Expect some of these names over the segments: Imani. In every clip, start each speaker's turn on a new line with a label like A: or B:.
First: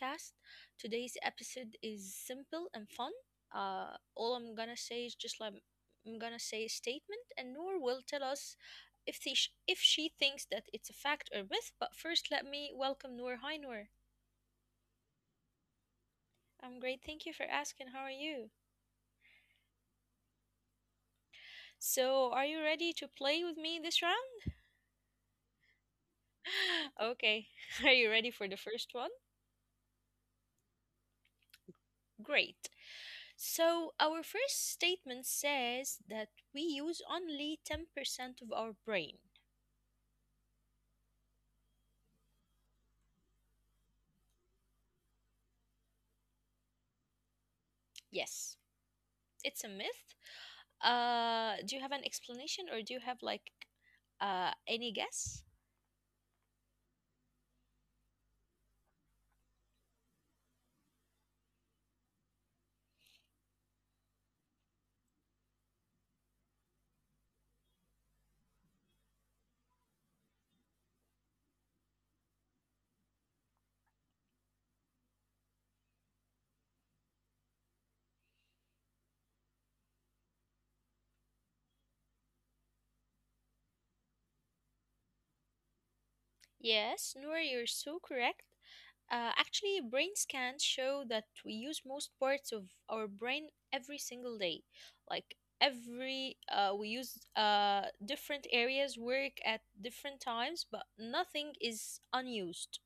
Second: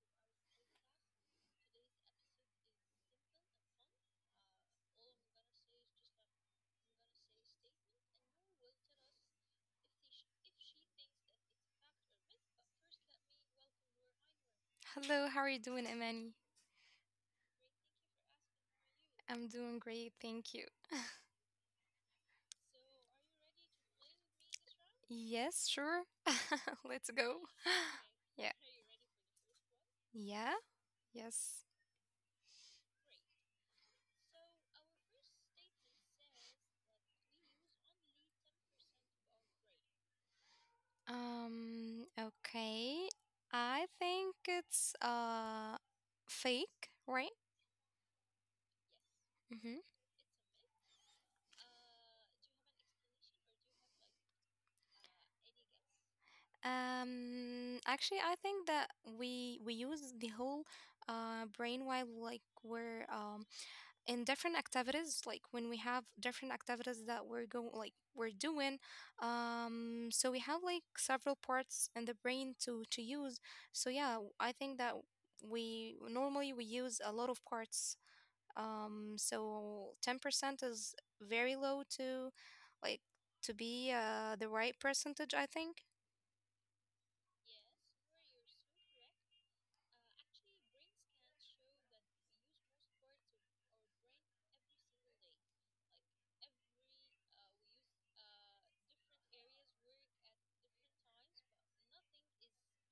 A: podcast.
B: Uh,
A: Today's
B: like
A: episode is simple and fun. All I'm gonna say is just like I'm gonna say a statement, and Noor will tell us if she if she thinks that it's a fact or myth. But first, let me welcome Noor. Hi, Noor.
B: Hello, how are you doing, Imani?
A: I'm great. Thank you for asking. How are you?
B: I'm doing great, thank you.
A: So, are you ready to play with me this round?
B: Yes, sure. Let's go.
A: Okay. Are you ready for the first one?
B: Yeah. Yeah? Yes.
A: Great. So, our first statement says that we use only 10% of our brain.
B: Okay. I think it's fake, right?
A: Yes, it's a myth. Do you have an explanation or do you have any guess?
B: Actually, I think that we use the whole brain while we're in different activities, like when we have different activities that we're going like we're doing. So we have like several parts in the brain to use. So yeah, I think that we normally we use a lot of parts. So 10% is very low to like to be the right percentage, I think.
A: Yes, Noor, you're so correct. Actually, brain scans show that we use most parts of our brain every single day. Like every, we use different areas work at different times, but nothing is unused.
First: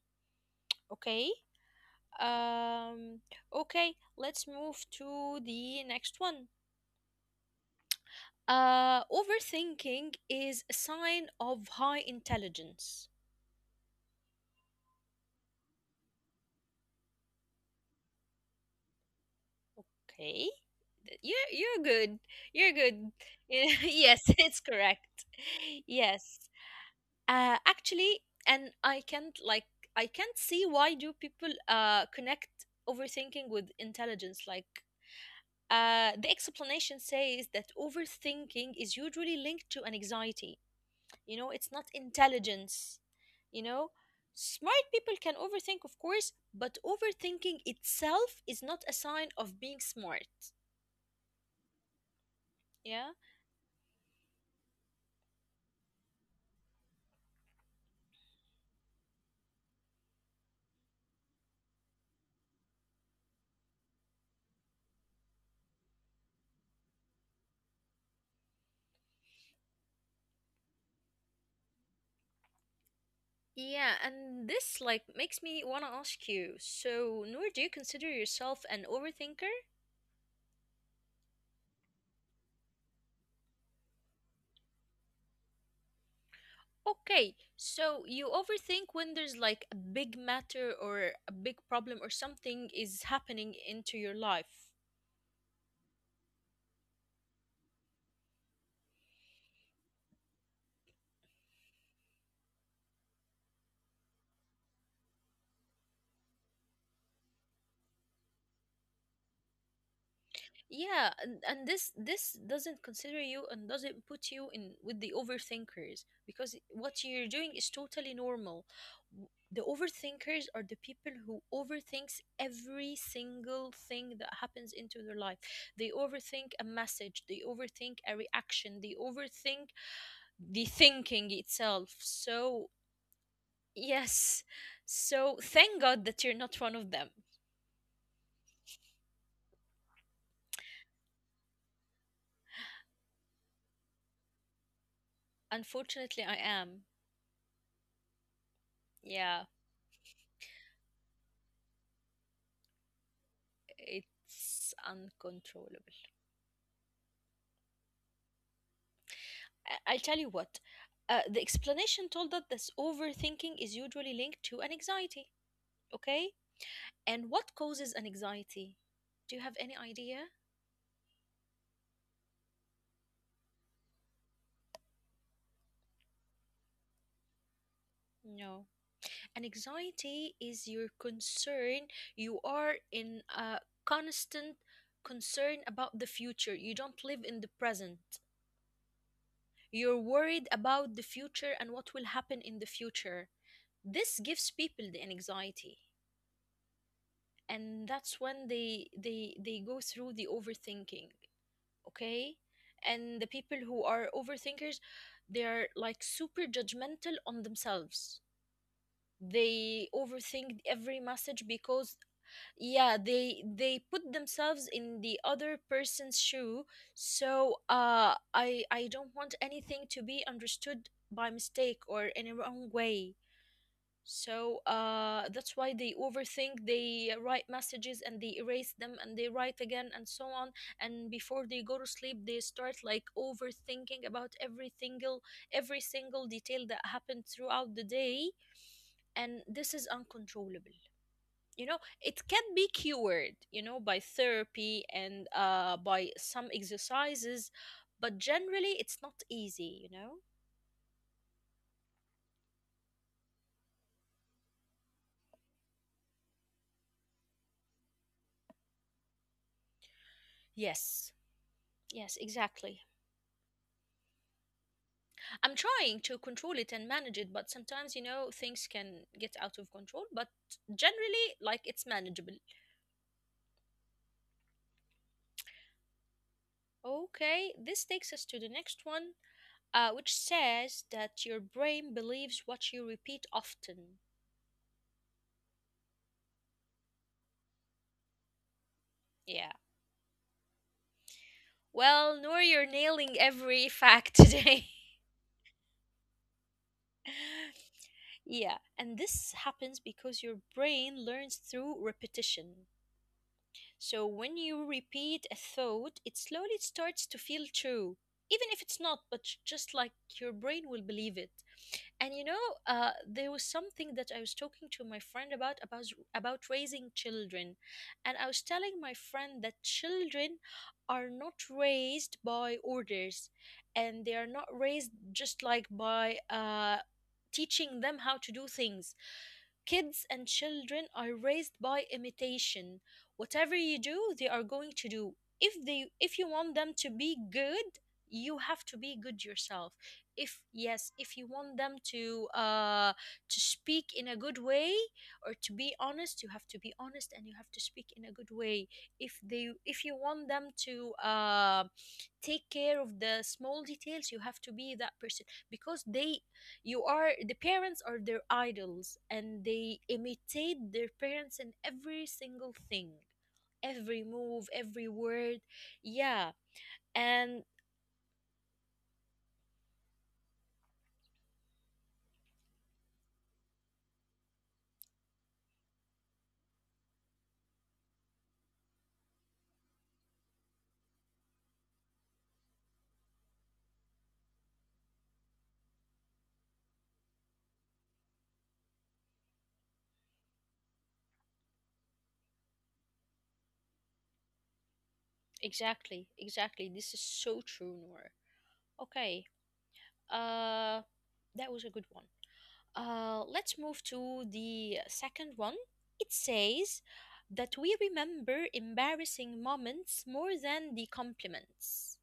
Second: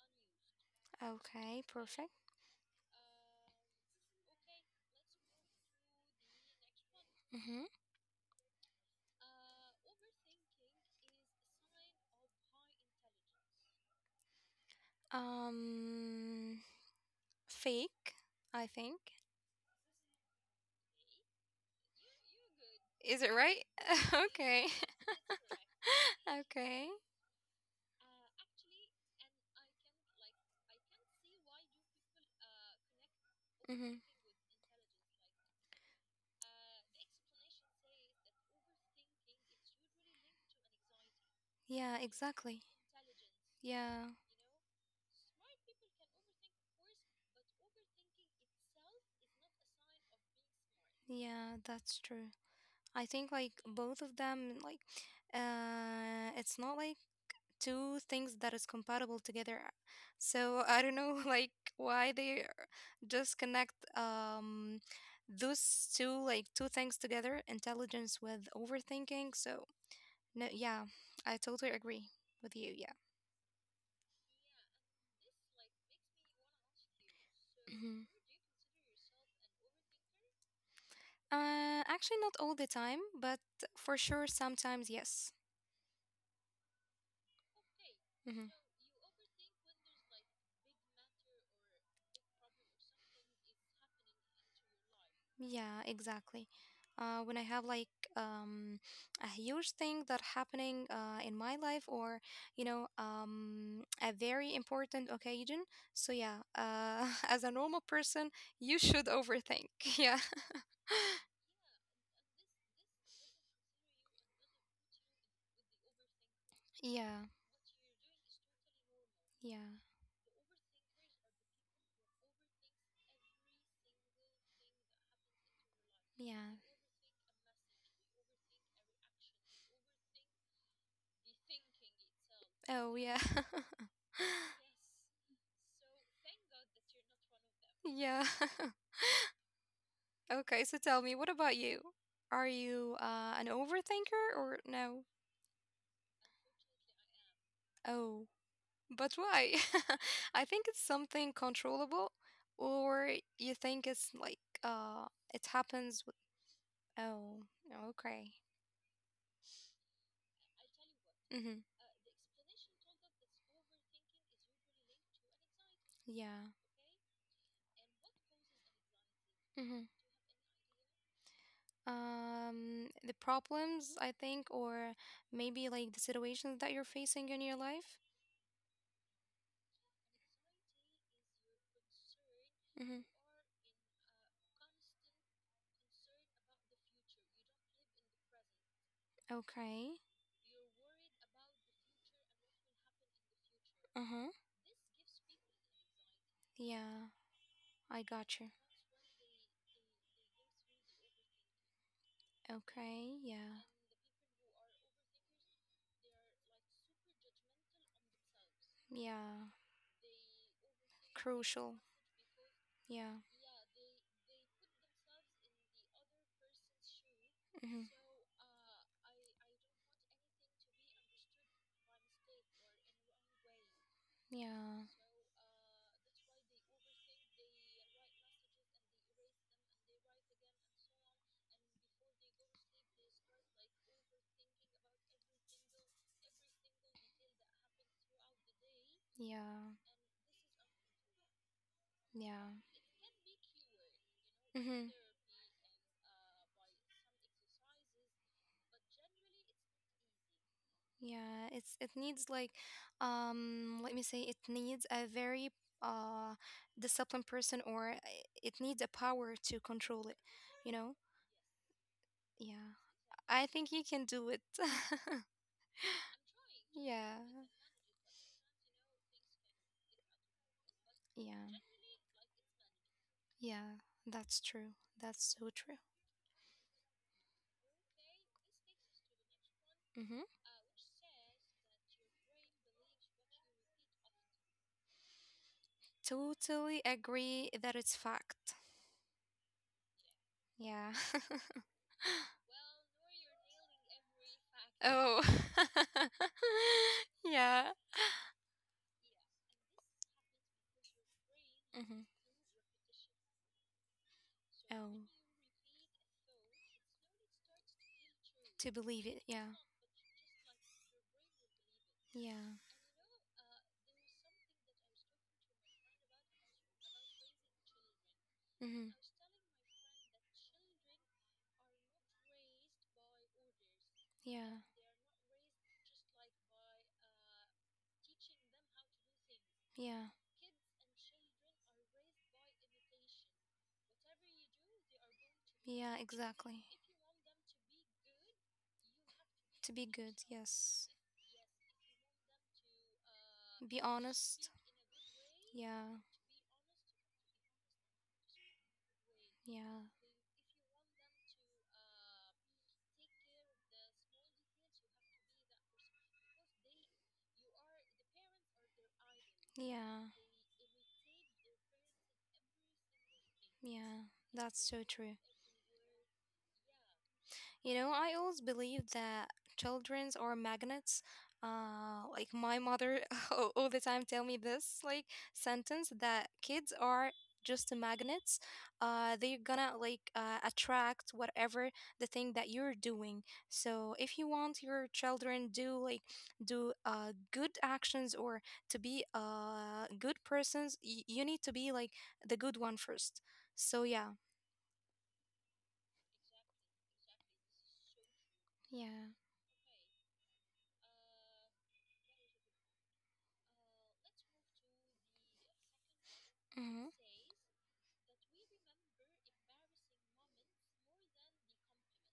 A: Okay.
B: Okay, perfect.
A: Um, okay, let's move to the next one.
B: Mm-hmm.
A: Overthinking is a sign of high intelligence.
B: Um, Fake, I think.
A: Okay, you're good. You're good.
B: Is it right?
A: Yes, it's
B: Okay.
A: correct. Yes.
B: Okay.
A: Actually, and I can't like I can't see why do people connect overthinking with
B: Mm-hmm.
A: intelligence like. The explanation says that overthinking is usually linked to an anxiety. You know, it's not
B: Yeah, exactly.
A: intelligence. You know,
B: Yeah,
A: smart people can overthink, of course, but overthinking itself is not a sign of being smart.
B: yeah, that's true. I
A: Yeah,
B: think like both of them, it's not like two things that is compatible together. So I don't know like why they are- just connect those two like two things together, intelligence with overthinking. So no, yeah, I totally agree with you. Yeah.
A: yeah, and this like makes me want to ask you, so Nor, do you
B: Hmm.
A: consider yourself an overthinker?
B: Actually, not all the time, but for sure, sometimes yes.
A: Okay, so you
B: Mhm.
A: overthink when there's like a big matter or a big problem or something is happening into your life.
B: Yeah, exactly. When I have um, a huge thing that happening in my life, or you know, a very important occasion. So yeah, as a normal person, you should overthink. Yeah,
A: Yeah, and this doesn't consider you and doesn't put you in with the overthinkers because what you're
B: yeah,
A: doing is totally normal. The
B: yeah,
A: overthinkers are the people who overthinks every single thing that happens into their life. They overthink
B: yeah.
A: a message, they overthink a reaction, they overthink the thinking itself. So,
B: Oh yeah,
A: yes. So, thank God that you're not one of them.
B: yeah. Okay, so tell me, what about you? Are you an overthinker or no?
A: Unfortunately, I am.
B: Oh. But
A: Yeah.
B: why? I think it's something controllable, or you think it's like
A: It's
B: it
A: uncontrollable.
B: happens. With, oh, okay.
A: I'll tell you what. The
B: Mm-hmm.
A: explanation told that this overthinking is usually linked to an anxiety. Okay?
B: Yeah.
A: And what causes an anxiety? Do you have any
B: Mm-hmm.
A: idea?
B: The problems I think, or maybe like the situations that you're facing in your life.
A: No. An anxiety is your concern. You are
B: Mm-hmm.
A: in a constant concern about the future. You don't live in the present.
B: Okay.
A: You're worried about the future and what will happen in the future.
B: Uh
A: This
B: huh.
A: gives people the anxiety.
B: Yeah,
A: And
B: I
A: that's
B: got
A: when
B: you.
A: they go through the overthinking. Okay.
B: Okay.
A: And the people
B: Yeah.
A: who are overthinkers, they are like super judgmental on themselves.
B: Yeah.
A: They overthink every message,
B: Crucial.
A: because, yeah,
B: Yeah.
A: they put themselves in the other person's shoe. So
B: Mm-hmm.
A: I don't want anything to be understood by mistake or in a wrong way. So,
B: Yeah.
A: that's why they overthink, they write messages and they erase them and they write again and so on. And before they go to sleep, they start like overthinking about every single detail that happened throughout the day.
B: Yeah.
A: And this is uncontrollable. You know, it can
B: Yeah.
A: be cured, you know, by therapy
B: Mm-hmm.
A: and by some exercises, but generally it's not easy, you know?
B: Yeah, it's it needs let me say it needs a very uh disciplined person or it needs a power to control it, you know?
A: Yes, yes,
B: Yeah.
A: exactly.
B: I think you can do it.
A: I'm trying to control it and manage
B: Yeah.
A: it, but sometimes, you know, things can get out of control, but generally,
B: Yeah.
A: like, it's manageable.
B: Yeah, that's true. That's so true.
A: Okay, this takes us to the next one, which
B: Mm-hmm.
A: says that your brain believes what you repeat often.
B: Totally agree that it's fact.
A: Yeah.
B: Yeah.
A: Well, Noor, you're nailing every fact today.
B: Oh. Yeah.
A: Yeah, and this happens because your brain learns through
B: Hmm.
A: repetition. So when you
B: Oh.
A: repeat a thought, it slowly starts to feel true, even if
B: To
A: it's not,
B: believe
A: but
B: it.
A: j-
B: Yeah.
A: just like your brain will believe it. And you
B: Yeah.
A: know, there was something that I was talking to my friend about raising children, and I was telling my
B: Hmm.
A: friend that children are not raised by orders, and they are not
B: Yeah.
A: raised just like by teaching them how to do things. Kids
B: Yeah.
A: and children are raised by imitation. Whatever you do, they are going to do. If they
B: Yeah.
A: if you want
B: Exactly.
A: them to be good, you have to be good yourself.
B: To be good.
A: If yes,
B: Yes.
A: if you want them to
B: Be
A: speak in a good
B: honest.
A: way or to be
B: Yeah.
A: honest, you have to be honest and you have to speak in a good way. If
B: Yeah.
A: you want them to take care of the small details, you have to be that person because they you are the parents are their idols and they
B: Yeah.
A: imitate their parents in every single thing, every
B: Yeah.
A: move,
B: That's so
A: every
B: true.
A: word. Yeah, and
B: You know, I always believe that childrens are magnets. Like my mother all the time tell me this like sentence that kids are just magnets. They're gonna like attract whatever the thing that you're doing. So if you want your children do good actions or to be good persons, you need to be like the good one first. So yeah,
A: exactly, exactly, this is so true, Noor.
B: yeah.
A: Okay, uh that was a good one. Uh, let's move to the second one. It
B: Mm-hmm.
A: says that we remember embarrassing moments more than the compliments.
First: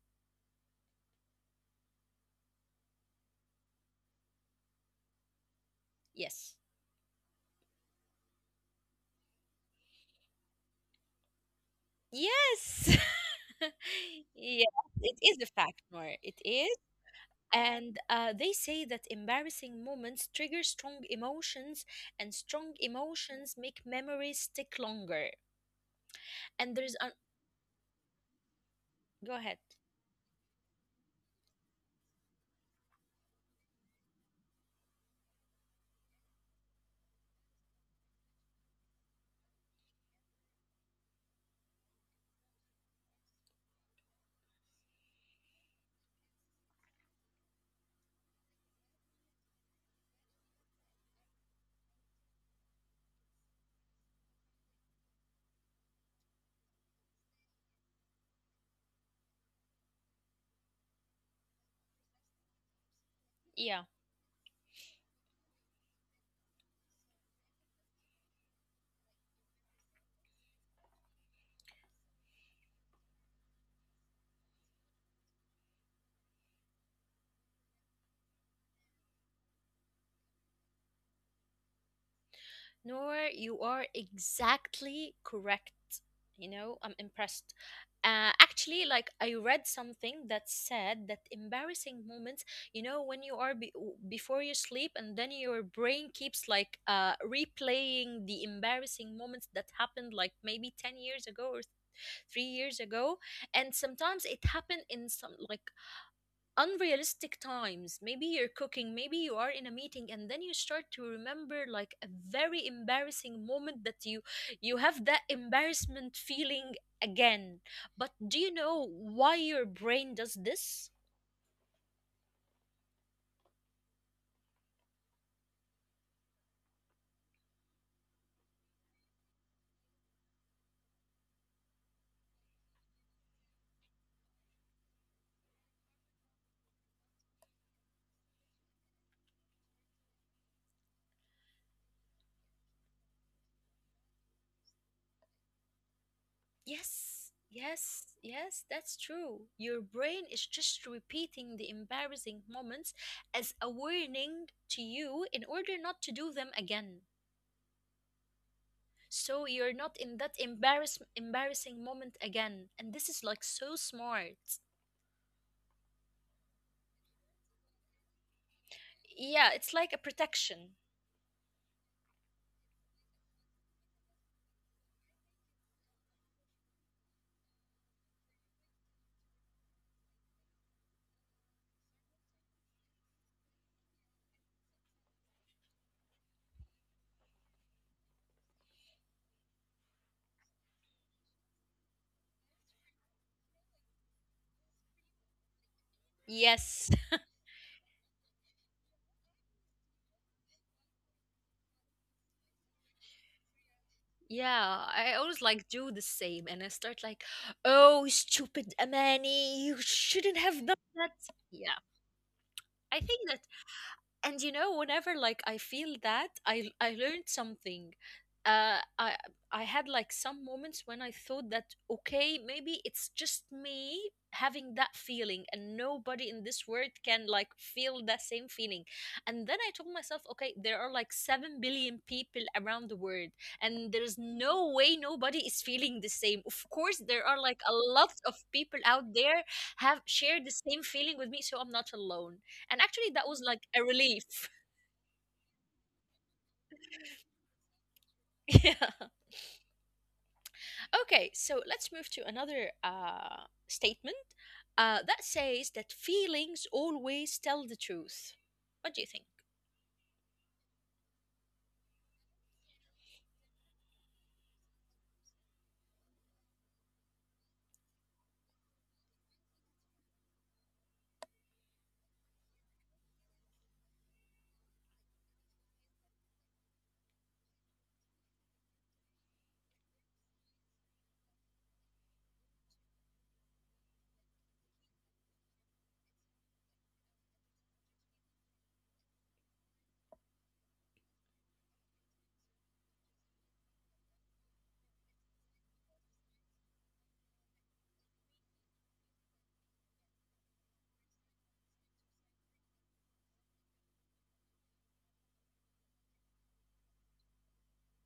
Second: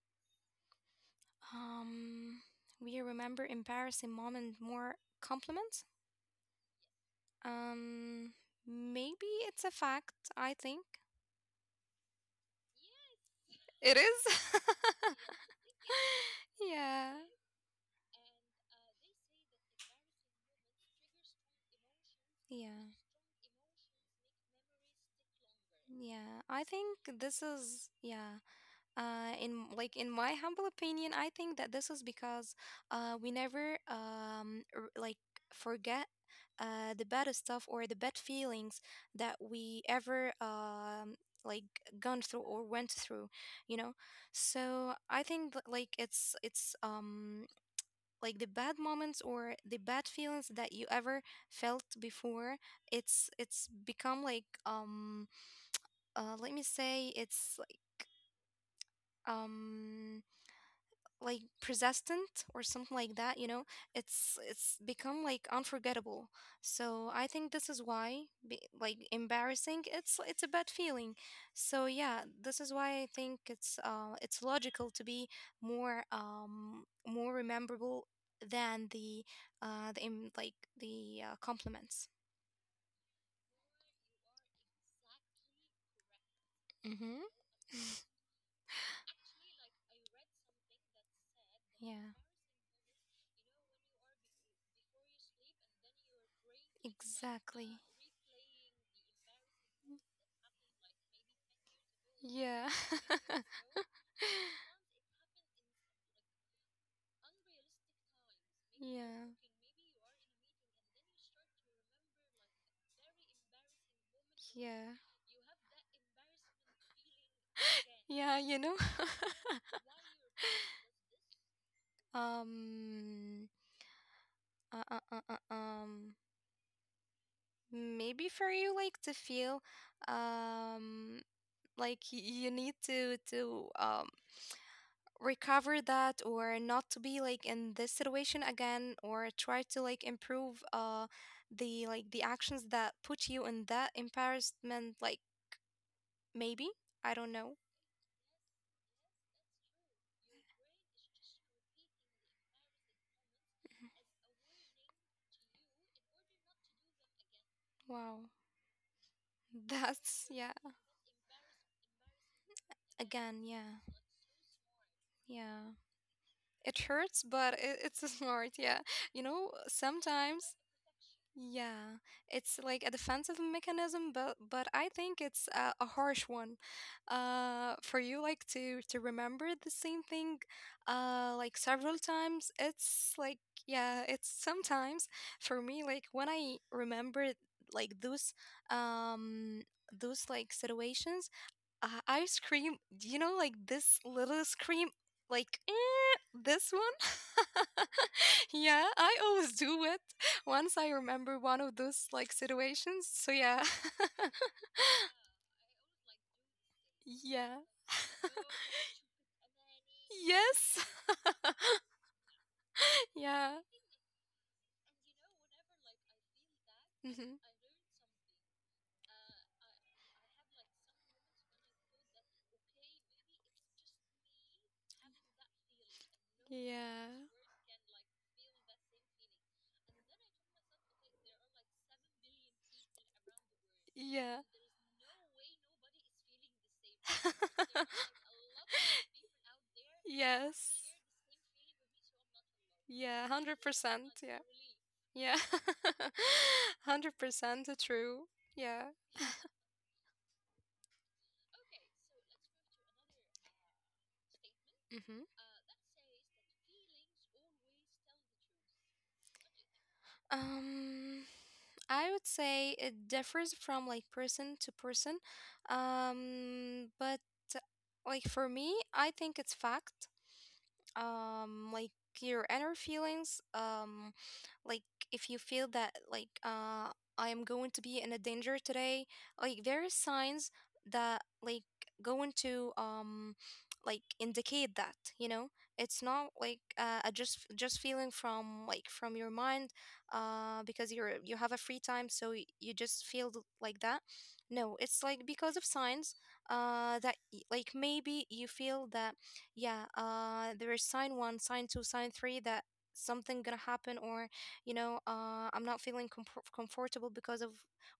B: Um, we remember embarrassing moment more compliments.
A: Yes.
B: Um, maybe it's a fact. I think
A: Yes.
B: it is.
A: Yes, it is a fact, Noor. It is.
B: Yeah,
A: And they say that embarrassing moments trigger strong emotions, and strong
B: yeah,
A: emotions make memories stick longer.
B: yeah. I
A: And there's
B: think
A: a.
B: this is yeah.
A: Go ahead.
B: In like in my humble opinion, I think that this is because we never forget the bad stuff or the bad feelings that we ever like gone through or went through, you know. So I think that, like it's like the bad moments or the bad feelings that you ever felt before. It's become like let me say it's um like persistent or something like that, you know.
A: Yeah.
B: It's become like unforgettable. So I think this is why be, like embarrassing it's a bad feeling. So yeah, this is why I think it's logical to be more more rememberable than the uh the em- like compliments.
A: Nor, you are exactly correct. You know, I'm
B: Mhm.
A: impressed. Actually, like I read something that said that embarrassing
B: Yeah,
A: moments, you know, when you are before you sleep and then your brain keeps like
B: exactly.
A: replaying the embarrassing moments that happened like maybe 10 years ago or three
B: Yeah.
A: years ago, and sometimes it happened in some like unrealistic times. Maybe you're cooking, maybe
B: Yeah.
A: you are in a meeting, and then you start to remember like a very embarrassing moment that you
B: Yeah.
A: have that embarrassment feeling again. But do
B: Yeah,
A: you
B: you know.
A: know why your brain does this?
B: um uh, uh, uh, uh, um maybe for you like to feel um like you need to recover that or not to be like in this situation again or try to like improve the like the actions that put you in that embarrassment, like maybe
A: Yes.
B: I don't know.
A: Yes, yes, that's true. Your brain is just repeating the embarrassing moments as a warning to you in order not to do them again.
B: Wow.
A: So you're not in
B: That's
A: that
B: yeah,
A: embarrassing moment again, and this is like
B: again
A: so
B: yeah,
A: smart.
B: yeah. It hurts but it's smart, yeah. You
A: Yeah,
B: know,
A: it's like a
B: sometimes
A: protection.
B: yeah, it's like a defensive mechanism, but I think it's a harsh one, for you like to remember the same thing, like several times. It's like yeah, it's sometimes for me like when I remember like um those like situations, ice cream, you know, like this little scream, like eh, this
A: Yes.
B: one. Yeah, I always do it once I remember one of those like situations. So yeah,
A: Yeah, I always like do the same and I start like,
B: yeah,
A: oh, stupid Amani, you shouldn't have done
B: yes,
A: that. Yeah, I think.
B: yeah,
A: And you know, whenever like I feel that I learned
B: hmm,
A: something, uh i I had like some moments when I thought that, okay, maybe it's just me having that feeling and nobody in this world
B: yeah,
A: can like feel that same feeling. And then I told myself, okay, there are like 7 billion people around the world, and there's
B: yeah,
A: no way nobody is feeling the same. Of course, there are like a lot of people out there have shared the same
B: yes,
A: feeling with me, so I'm not alone. And actually that
B: yeah, one
A: was like
B: hundred
A: a
B: percent, yeah,
A: relief.
B: yeah, 100% true, yeah.
A: Yeah. Okay, so let's move to another statement, that
B: Mm-hmm.
A: says that feelings always tell the truth. What do you think?
B: Um, I would say it differs from like person to person. But like for me, I think it's fact. Um, like your inner feelings, um, like if you feel that like I am going to be in a danger today, like there is signs that like going to like indicate, that, you know, it's not like a just feeling from like from your mind because you have a free time so you just feel like that. No, it's like because of signs that like maybe you feel that, yeah, uh, there is sign one, sign two, sign three, that something gonna happen, or you know, uh, I'm not feeling comfortable because of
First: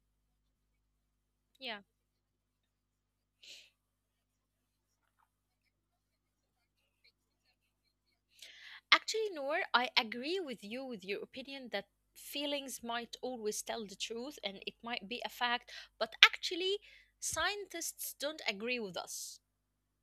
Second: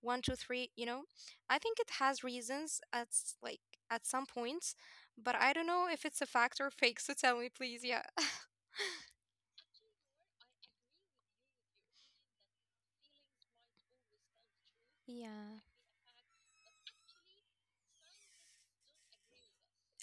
B: 1, 2, 3, you know. I
A: Yeah,
B: think it has reasons at s- like at some points, but I don't know if it's a fact or fake, so tell me please. Yeah.
A: actually, Noor, I agree with you with your opinion that feelings might always tell the truth and it might be a
B: Yeah.
A: fact. But actually, scientists don't agree with us.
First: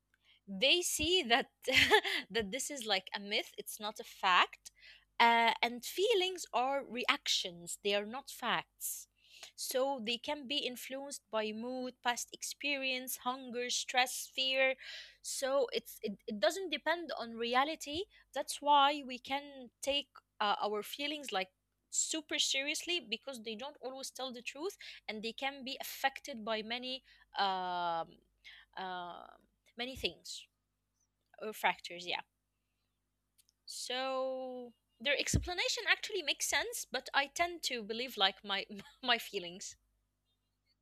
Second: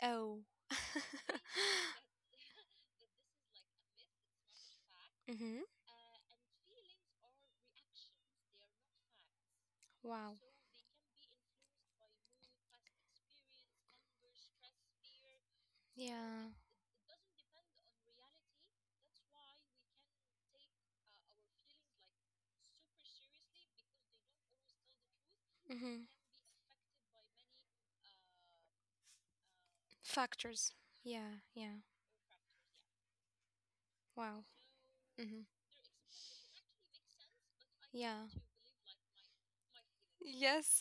B: Oh.
A: They see that that this is like a myth, it's not a fact. uh,
B: Mm-hmm.
A: and feelings are reactions, they are not facts. So they
B: Wow.
A: can be influenced by mood, past experience, hunger, stress, fear. So it
B: Yeah.
A: doesn't depend on reality. That's why we can take our feelings like super seriously, because they don't always tell the truth, and they can be
B: Mm-hmm.
A: affected by many um uh, many things
B: Factors. Yeah,
A: or
B: yeah.
A: fractures, yeah.
B: Wow.
A: So their
B: Mm-hmm.
A: explanation actually makes sense, but I tend to believe
B: Yeah.
A: like my my feelings.
B: Yes.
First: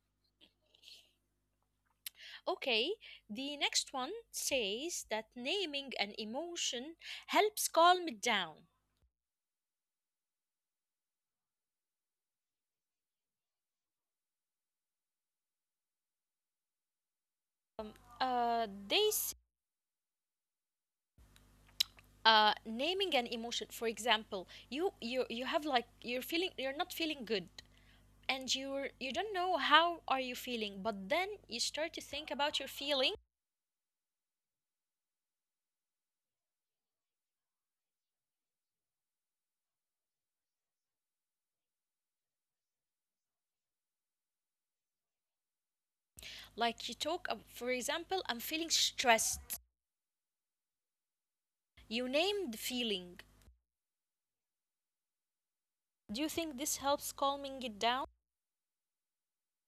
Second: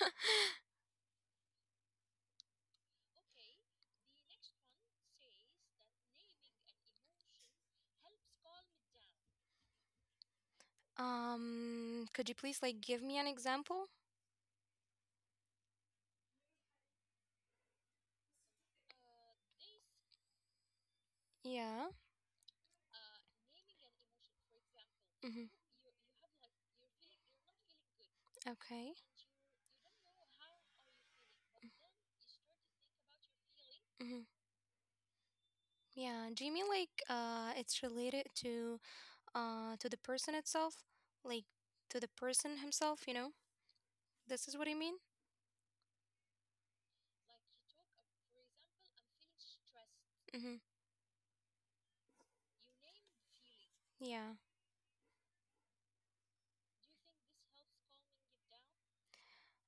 A: Okay, the next one says that naming an emotion helps calm it down.
B: Um, could you please like give me an example?
A: um, uh, they s-
B: Yeah.
A: Naming an emotion, for example, you you
B: Mm-hmm.
A: you have like you're feeling, you're not feeling good, and you're
B: Okay.
A: you don't know how are you feeling, but then you start to think about your feeling.
B: Mm-hmm. Yeah. Do you mean like it's related to the person itself, like to the person himself? You know, this is what I mean.
A: Like you for example, I'm feeling stressed.
B: Mm-hmm.
A: You named the feeling.
B: Yeah.
A: Do you think this helps calming it down?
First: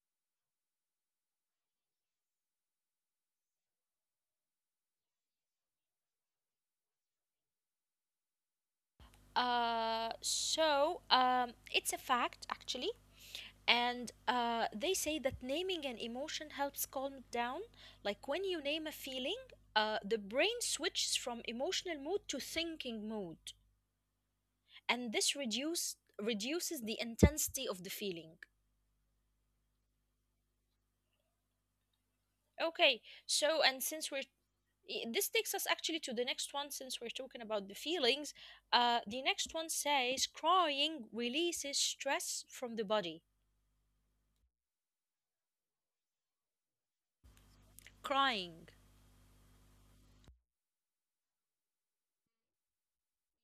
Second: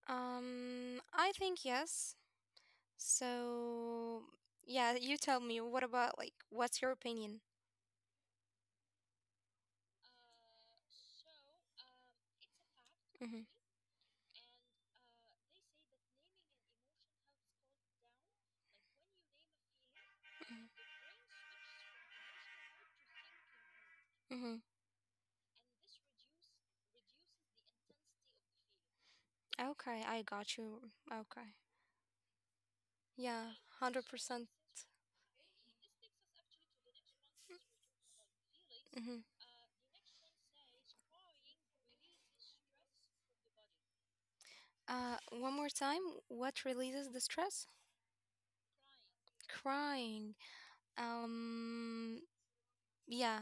B: I think yes. So, yeah, you tell me, what about like what's your opinion?
A: So, it's a fact actually,
B: Mhm.
A: and they say that naming an emotion helps calm it down. Like when you name a feeling, the brain
B: Mhm.
A: switches from emotional mood to thinking mood,
B: Mhm.
A: and this reduces the intensity of the feeling.
B: Okay, I got you. Okay.
A: Okay,
B: Yeah,
A: so and since we're
B: 100%.
A: This takes us actually to the next one, since we're talking about the feelings. Uh, the
B: Mhm.
A: next one says crying releases stress from the body.
B: One more time, what releases the stress?
A: Crying.
B: Crying. Um, Yeah,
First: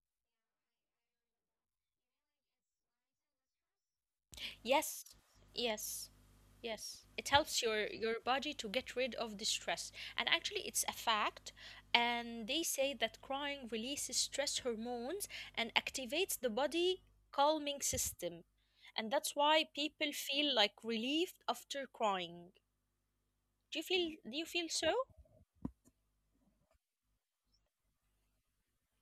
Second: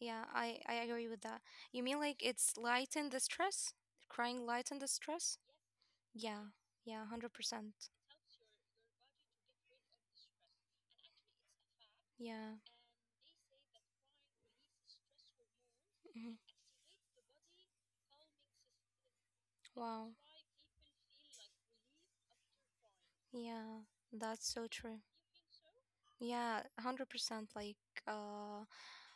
B: yeah, I agree with that. You mean like it's lighten the stress? Crying lighten the
A: Yes,
B: stress?
A: yes,
B: Yeah, yeah,
A: yes, it helps
B: 100%.
A: your body to get rid of the stress. And actually it's a fact, and
B: Yeah,
A: they say that crying releases stress hormones and
B: mhm.
A: activates the body calming system, and that's why
B: Wow.
A: people feel like relieved after crying.
B: Yeah,
A: do you feel
B: that's
A: do you
B: so
A: feel
B: true.
A: so?
B: Yeah, 100%. Like, uh,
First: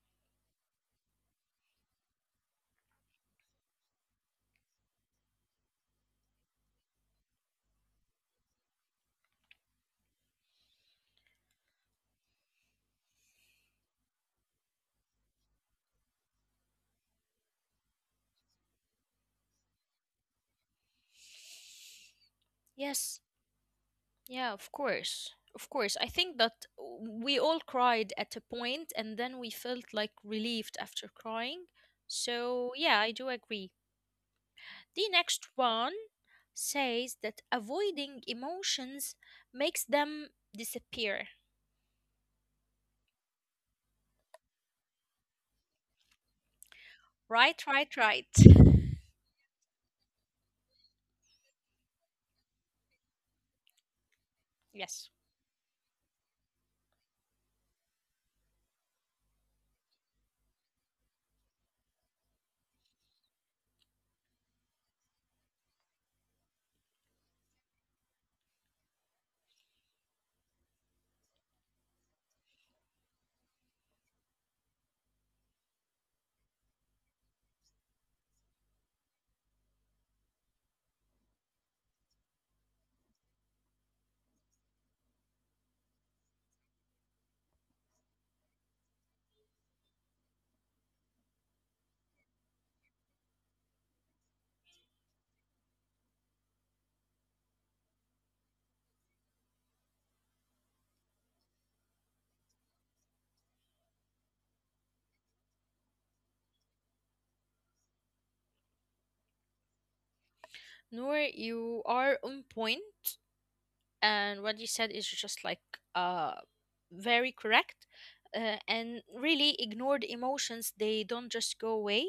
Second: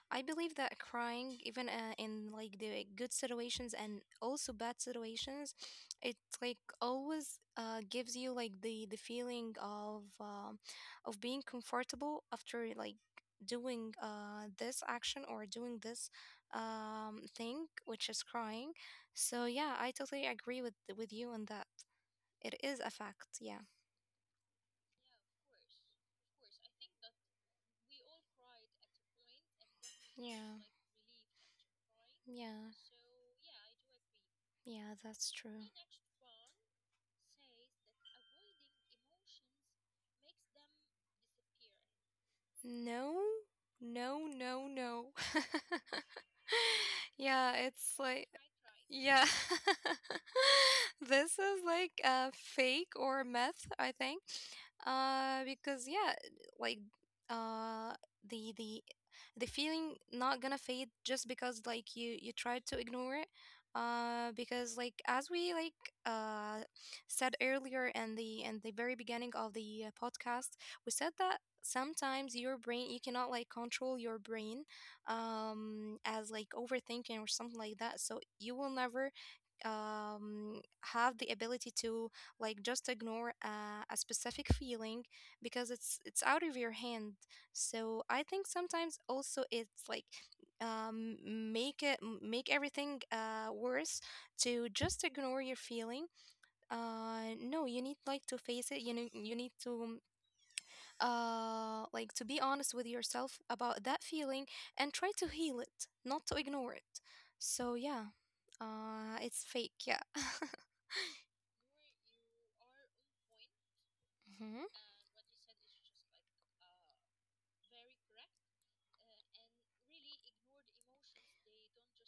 B: I believe that crying, even in like the good situations and also bad situations, it like always gives you like the feeling of being comfortable after like doing this action or doing this thing, which is crying. So yeah, I totally agree with you on that. It is a
A: Yes.
B: fact. Yeah.
A: Yeah, of course. Of course. I think that we all cried at a point and then we felt like
B: Yeah.
A: relieved after crying. So,
B: Yeah.
A: yeah, I do agree.
B: Yeah.
A: The
B: That's
A: next
B: true.
A: one says that avoiding emotions makes them disappear.
B: No, no. Yeah,
A: Right, right,
B: it's
A: right.
B: like yeah. This is like a fake or meth, I think.
A: Yes.
B: Because yeah, like uh the the the feeling not gonna fade just because like you tried to ignore it. Because like as we uh said earlier in the very beginning of the podcast, we said that sometimes your brain, you cannot like control your brain, um, as like overthinking or something like that, so you will never um have the ability to like just ignore a specific feeling, because it's out of your hand. So I think sometimes also it's like um make make everything worse to just ignore your feeling. Uh, no, you need like to face it, you know, you need to like to be honest with yourself about that feeling and try to heal it, not to ignore it. So yeah, uh, it's fake, yeah.
A: Noor, you are on point. And what you
B: Hmm.
A: said is just like uh very correct. And really, ignored emotions, they don't just go away.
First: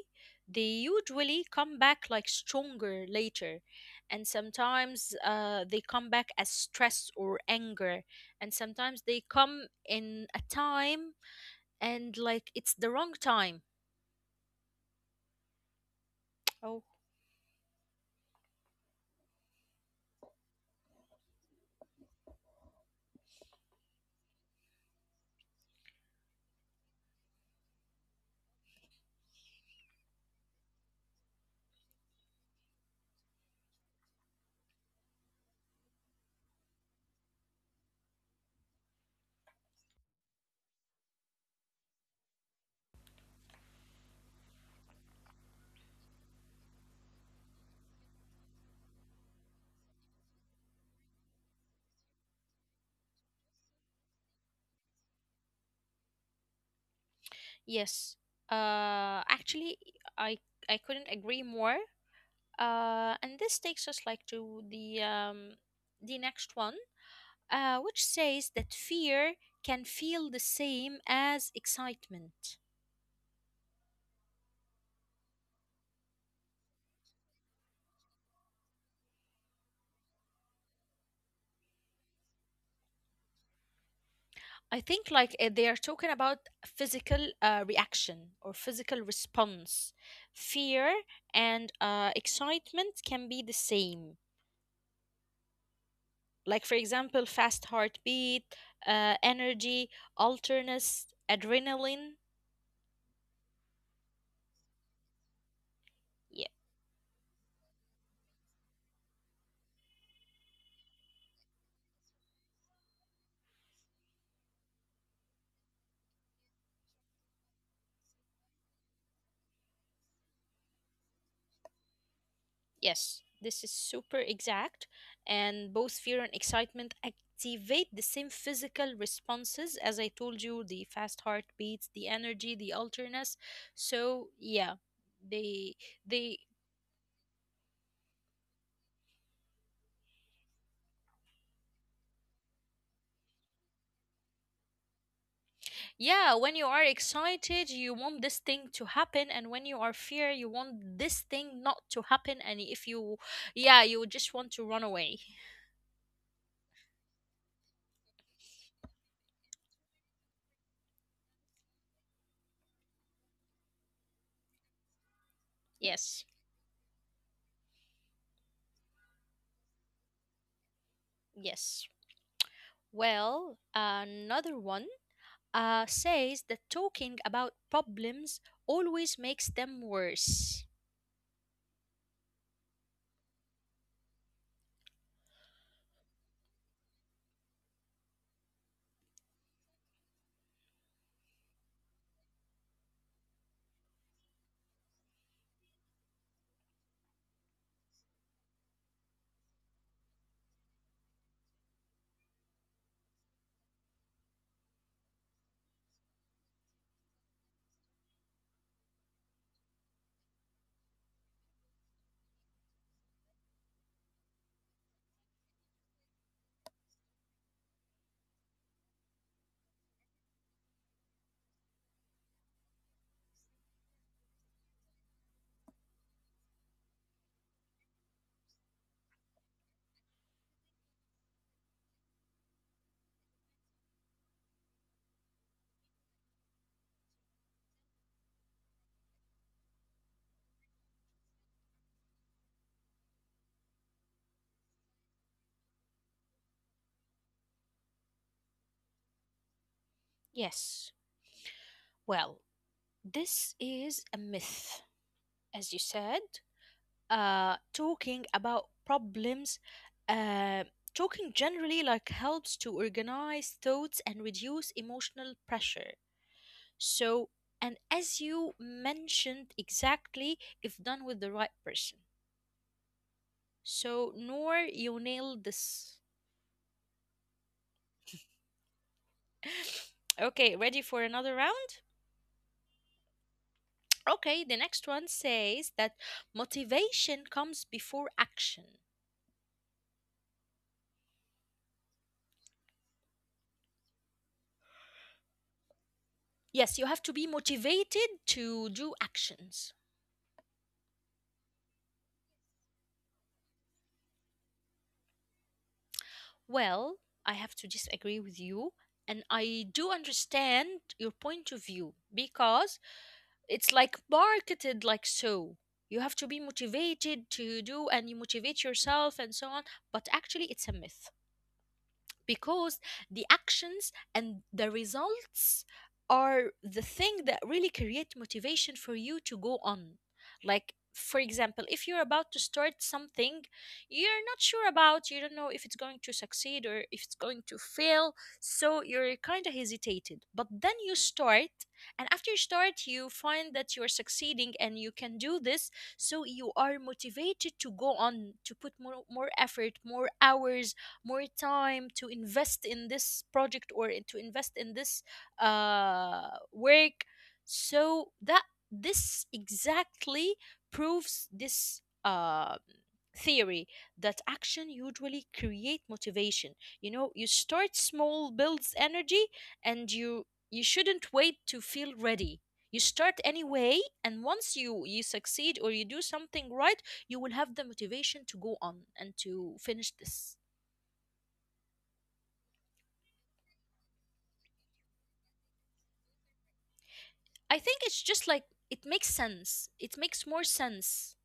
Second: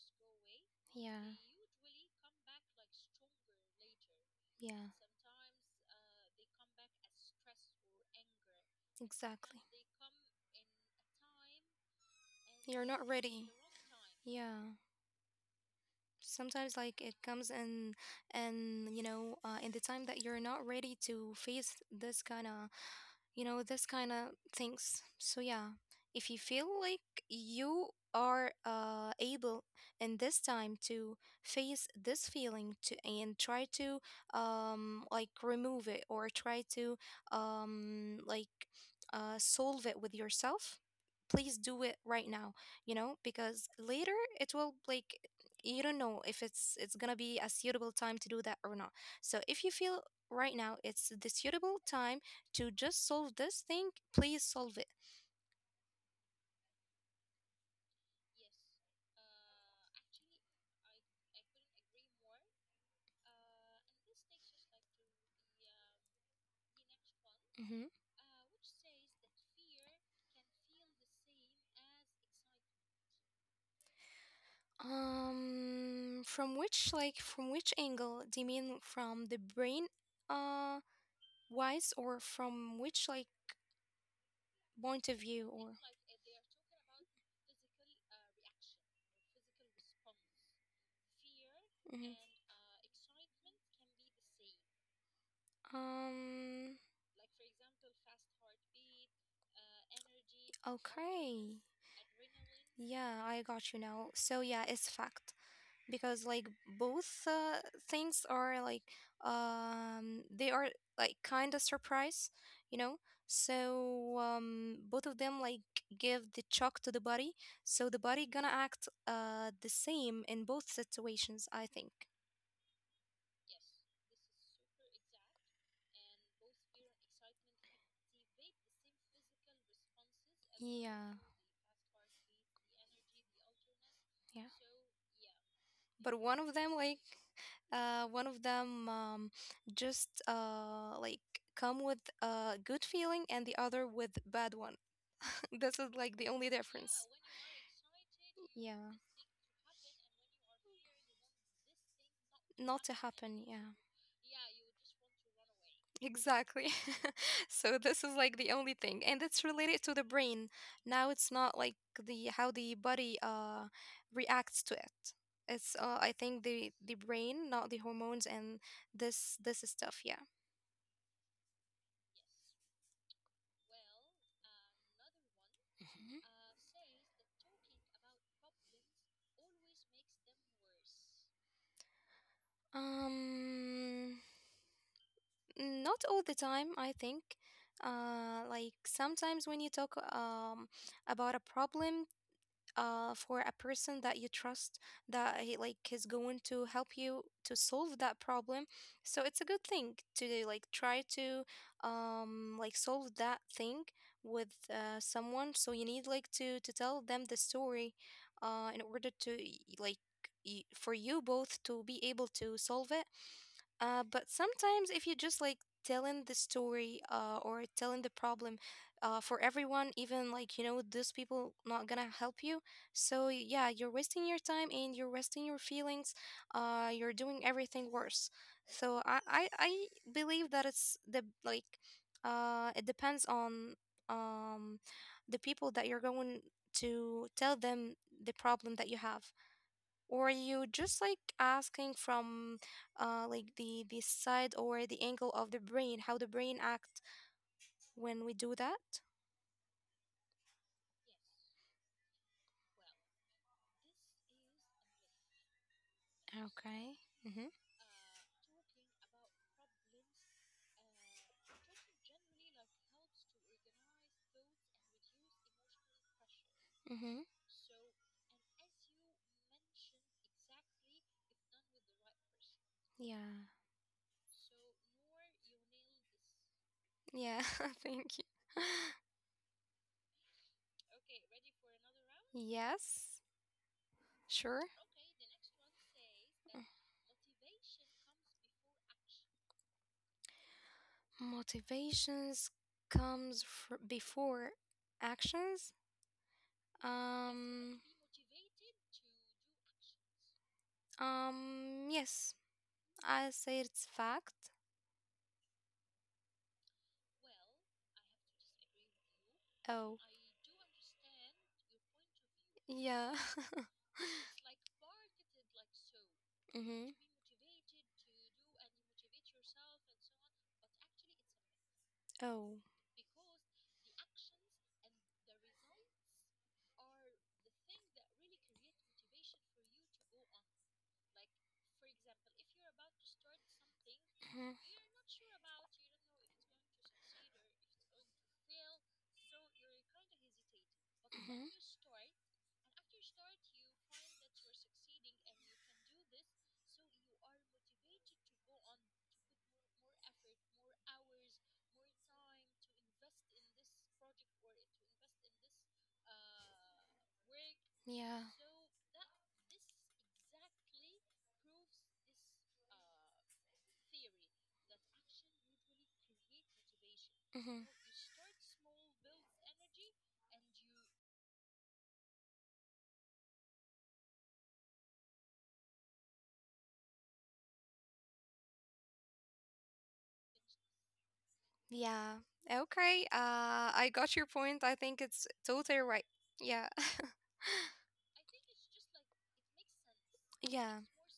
A: They
B: Yeah.
A: usually come back like stronger later. And
B: Yeah,
A: sometimes they come back as stress or anger. And sometimes they
B: exactly.
A: come in a time, and like it's
B: You're
A: the
B: not
A: wrong
B: ready.
A: time.
B: Yeah, sometimes
A: Oh,
B: like it comes in and, you know, in the time that you're not ready to face this kind of, you know, this kind of things. So yeah, if you feel like you are able in this time to face this feeling to and try to like remove it or try to um like solve it with yourself, please do it right now. You know, because later it will like, you don't know if it's gonna be a suitable time to do that or not. So if you feel right now it's the suitable time to just solve this thing, please solve it.
A: yes. Actually, i I couldn't agree more. And this takes us like to the next one,
B: Hmm.
A: which says that fear can feel the same as excitement.
B: From which like from which angle? Do you mean from the brain, uh, wise, or from which like
A: I
B: point
A: think
B: of
A: like
B: view
A: they
B: or?
A: are talking about physical reaction or physical response. Fear and
B: Mhm.
A: excitement can be the same. Like for
B: Um.
A: example, fast heartbeat, energy, alertness,
B: Okay.
A: adrenaline.
B: Yeah, I got you now. So yeah, it's fact. Because like both things are like they are like kind of surprise you know so both of them like give the shock to the body, so the body gonna act the same in both situations, I think.
A: Yes, this is super exact, and both fear and excitement activate the same physical responses, as I told you: the
B: Yeah,
A: fast heartbeats, the energy, the alterness. So,
B: yeah,
A: yeah, they,
B: but
A: they,
B: one of them like, one of them just like come with a good feeling and the other with bad one. This is like the
A: yeah,
B: only
A: when you are
B: difference.
A: excited, you want this thing to
B: Yeah,
A: happen, and when you are fear, you want this thing not to happen, and
B: not
A: if
B: to
A: you,
B: happen. Yeah,
A: yeah, you just want to run away.
B: exactly. So this is like the only thing, and it's related to the brain. Now it's not like the how the body reacts to it. It's I
A: Yes,
B: think the brain, not the hormones and this stuff. Yeah.
A: yes. Well, another one says that talking about problems always makes them worse.
B: Mhm. Mm, not all the time, I think. Like sometimes when you talk about a problem for a person that you trust, that he like is going to help you to solve that problem, so it's a good thing to like try to like solve that thing with someone. So you need like to tell them the story in order to like for you both to be able to solve it, but sometimes if you just like telling the story or telling the problem for everyone, even like, those people not gonna help you. So yeah, you're wasting your time and you're wasting your feelings. You're doing everything worse. So I believe that it's the like, it depends on um, the people that you're going to tell them the problem that you have, or you just like asking from like the side or the angle of the brain, how the brain act when we do that.
A: Yes. Well, this is a myth, as you said.
B: Okay. Mhm.
A: Talking about problems, uh, talking generally like helps to organize thoughts and reduce emotional pressure.
B: Mhm.
A: So, and as you mentioned exactly, if done with the right person.
B: Yeah.
A: So, Noor, you nailed this.
B: Yeah. Thank you.
A: Okay, ready for another round?
B: Yes.
A: Okay, the
B: Sure.
A: next one says that motivation comes before action.
B: Motivations comes before actions.
A: Yes, you have to be
B: um
A: motivated to do actions.
B: um, yes, I say it's fact.
A: Well, I have to disagree with you. And I do
B: Oh,
A: understand your point of view because
B: yeah.
A: it's like marketed like so. You have to be
B: Mm-hmm.
A: motivated to do and you motivate yourself and so on. But actually, it's a myth,
B: Oh.
A: because the actions and the results are the thing that really create motivation for you to go on. Like for example, if you're about to start something you're not
B: Mm-hmm.
A: sure
B: Mm-hmm.
A: about, you don't know if it's going to succeed or if it's going to fail, so you're kind of hesitated, but then you start. And after you start, you find that you're succeeding and you can do this. So you are motivated to go on, to put more, more effort, more hours, more time to invest in this project or in- to invest in this work. So that
B: Yeah.
A: this exactly proves this theory that action usually create motivation. You know, you start
B: Mm-hmm.
A: small, builds energy, and you shouldn't wait to feel ready. You start anyway, and once you succeed or you do something right, you will have the motivation to go on and to finish this.
B: Yeah. Okay. I got your point. I think it's totally right. Yeah.
A: I think it's just like it makes sense. It makes more
B: Yeah.
A: sense.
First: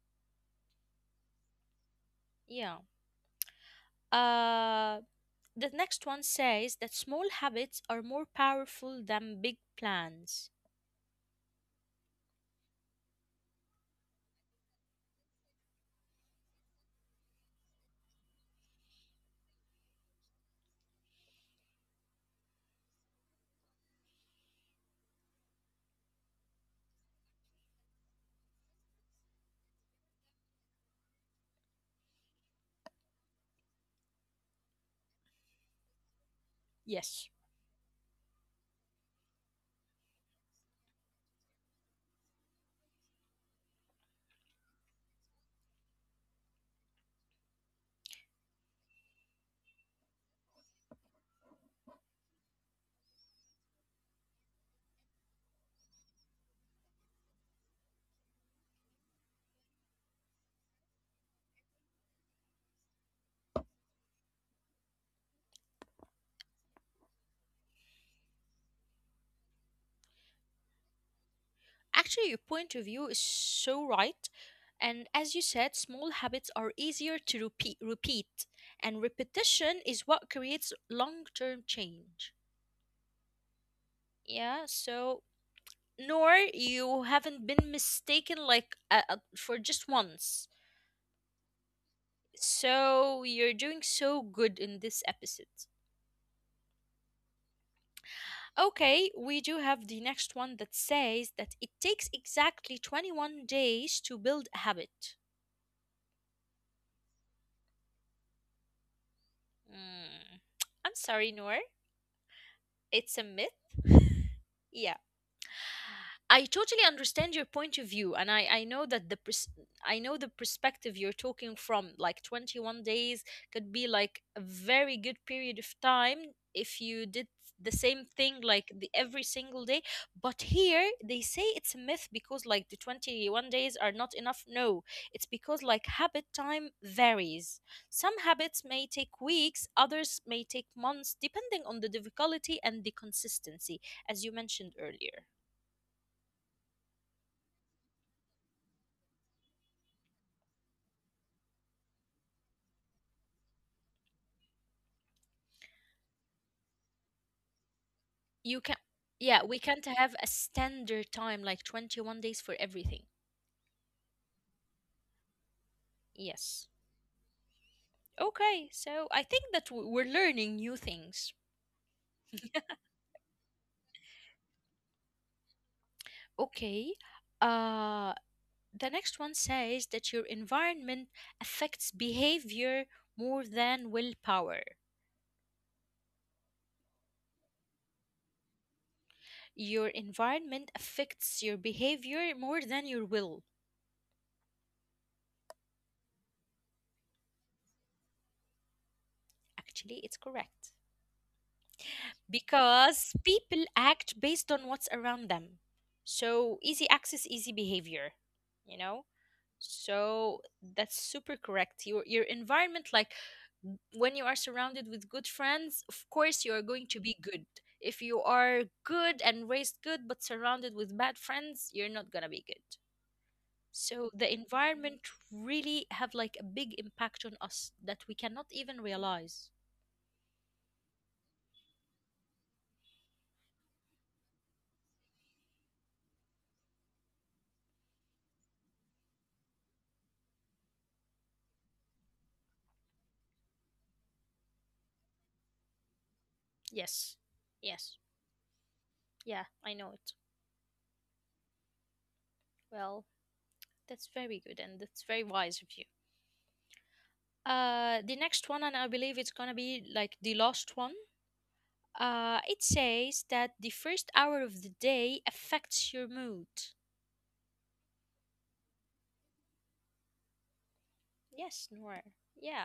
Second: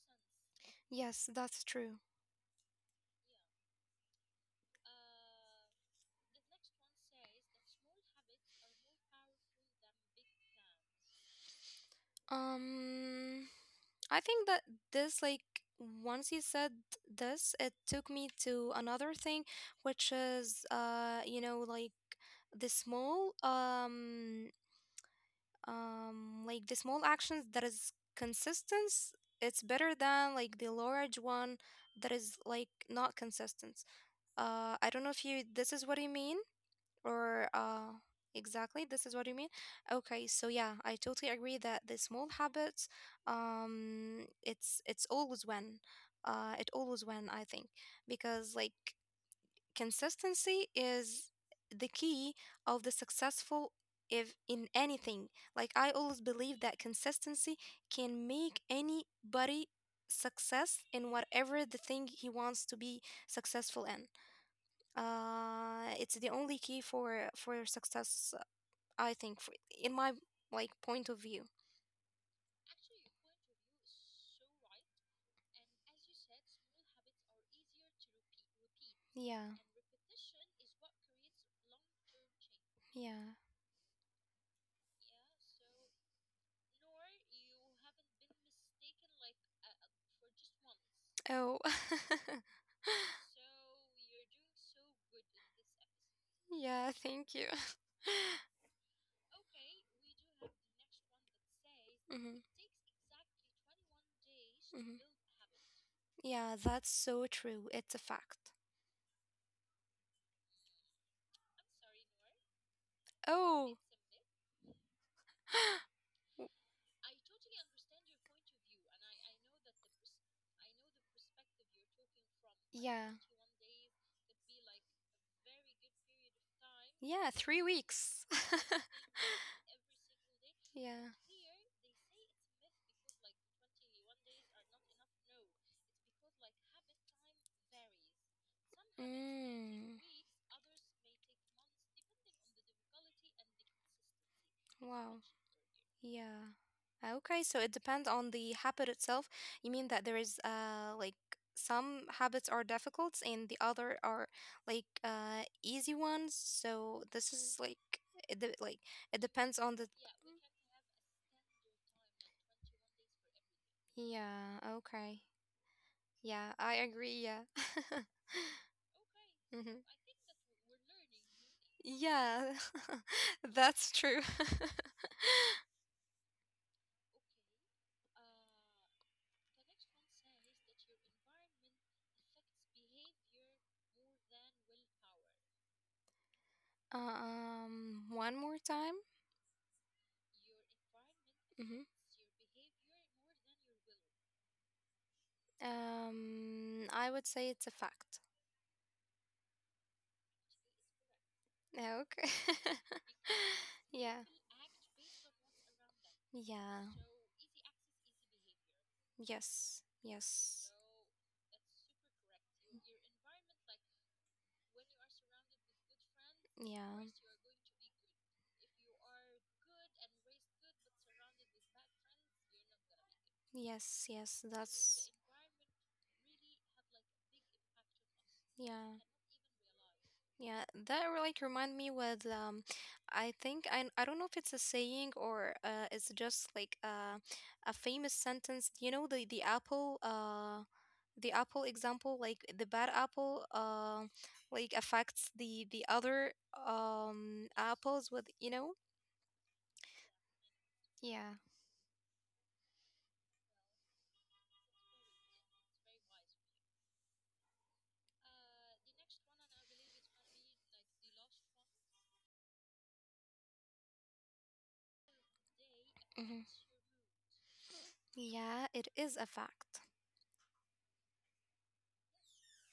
B: Yes, that's true.
A: Yeah. Uh the next one says that small habits are more powerful than big plans.
B: Um, I think that this, like, once you said this, it took me to another thing, which is, you know, the small, um, like the small actions that is consistent. It's better than like the large one that is like not consistent. I don't know if you this is what you mean.
A: Yes.
B: Or, exactly, this is what you mean? Okay, so yeah, I totally agree that the small habits, it's always when, it always when I think, because like consistency is the key of the successful if in anything. Like I always believe that consistency can make anybody success in whatever the thing he wants to be successful in. Uh, it's the only key for success, I think for, in my like point of view.
A: Actually, your point of view is so right. And as you said, small habits are easier to repeat and
B: Yeah.
A: repetition is what creates long-term change.
B: Yeah.
A: Yeah, so nor you haven't been mistaken like for just once.
B: Oh.
A: So you're doing so good in this episode.
B: Yeah, thank you.
A: Okay, we do have the next one that says that it takes
B: Hmm.
A: exactly 21 days to build a
B: Hmm.
A: habit.
B: Yeah, that's so true, it's a fact.
A: Mm, I'm sorry, Noor. It's a myth.
B: Oh.
A: I totally understand your point of view, and I know that I know the perspective you're talking from. Like twenty one
B: Yeah.
A: days could be like a very good period of time if you
B: Yeah,
A: did
B: three
A: the same
B: weeks.
A: thing like the every single day. But here
B: Yeah.
A: they say it's a myth because like the 21 days are not enough. No, it's because like habit time varies. Some habits may take weeks,
B: Mm.
A: others may take months, depending on the difficulty and the consistency, as you mentioned
B: Wow.
A: earlier.
B: Yeah. Okay, so it depends on the habit itself. You mean that there is like some habits are difficult and the other are like easy ones. So this is like it
A: You
B: like
A: can,
B: it
A: yeah,
B: depends
A: we
B: on the,
A: can't have a standard time like 21 days for everything.
B: yeah, okay. Yeah, I
A: Yes.
B: agree. Yeah.
A: Okay, so I think that
B: Hmm.
A: we're learning new things.
B: Yeah, that's true.
A: Okay, uh the next one says that your environment affects behavior more than willpower.
B: One more time.
A: Your environment affects your
B: Hmm.
A: behavior more than your will.
B: I would say it's a fact.
A: Actually, it's correct,
B: Yeah, okay.
A: because people act
B: Yeah.
A: based on what's around them. So easy
B: Yeah.
A: access, easy behavior, you know.
B: Yes.
A: So
B: Yes.
A: that's super correct. Your environment, like when you are surrounded with good friends, of course you are going to
B: Yeah.
A: be good. If you are good and raised good but surrounded with bad friends, you're not gonna be good.
B: Yes.
A: So the
B: Yes.
A: environment
B: That's.
A: really have like a big impact on us that we cannot even
B: Yeah.
A: realize.
B: Yeah, that really like remind me with I think I don't know if it's a saying or it's just like a famous sentence. You know the apple, the apple example, like the bad apple like affects the other
A: Yes. Yes.
B: apples with, you know.
A: Yeah, I know it.
B: Yeah.
A: Well, that's very good and that's very wise of you. The next one, and I believe it's gonna be like the last one. It says that the first hour of the day affects your
B: Hmm.
A: mood.
B: Yeah, it is a fact.
A: Yes, Noor. Yeah,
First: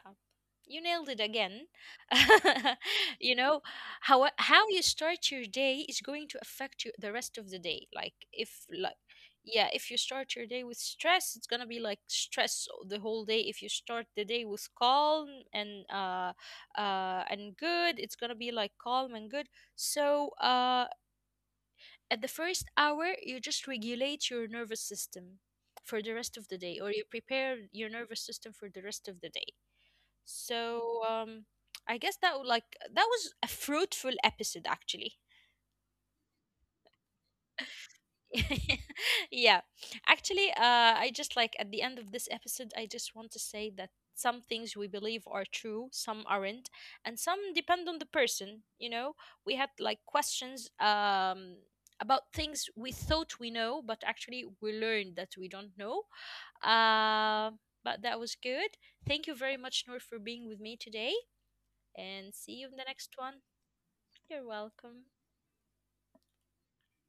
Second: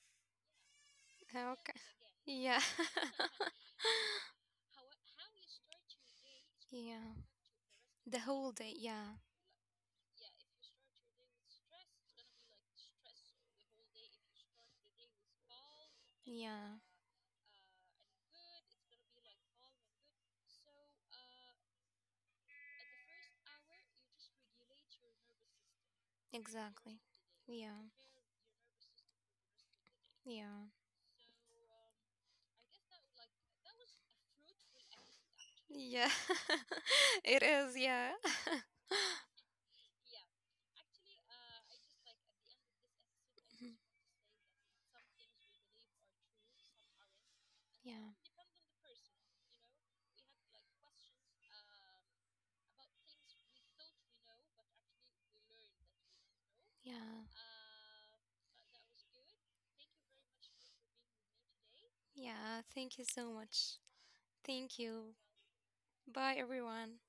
A: you nailed it again.
B: Okay. Yeah.
A: You know, how you start your day is going to affect you the
B: Yeah.
A: rest of the day. Like
B: The whole
A: if
B: day.
A: like
B: Yeah.
A: yeah, if you start your day with stress, it's gonna be like stress the whole day. If you start the day with calm and uh,
B: Yeah.
A: and good, it's gonna be like calm and good. So at the first hour, you just regulate your nervous system for the rest of the day, or
B: Exactly.
A: you prepare your
B: Yeah.
A: nervous system for the rest of the day.
B: Yeah.
A: So, I guess that would like that was a fruitful episode actually.
B: Yeah. It is. Yeah.
A: Yeah, actually I just like at the end of this episode I just want to say that some things we believe are true, some aren't, and some depend on the
B: Yeah.
A: person, you know. We had like questions about things we thought we know, but actually we learned that we don't know.
B: Yeah.
A: uh, but that was good. Thank you very much, Noor, for being with me today, and see
B: Yeah.
A: you in the
B: Thank you
A: next
B: so
A: one.
B: much.
A: You're
B: Thank
A: welcome.
B: you. Bye, everyone.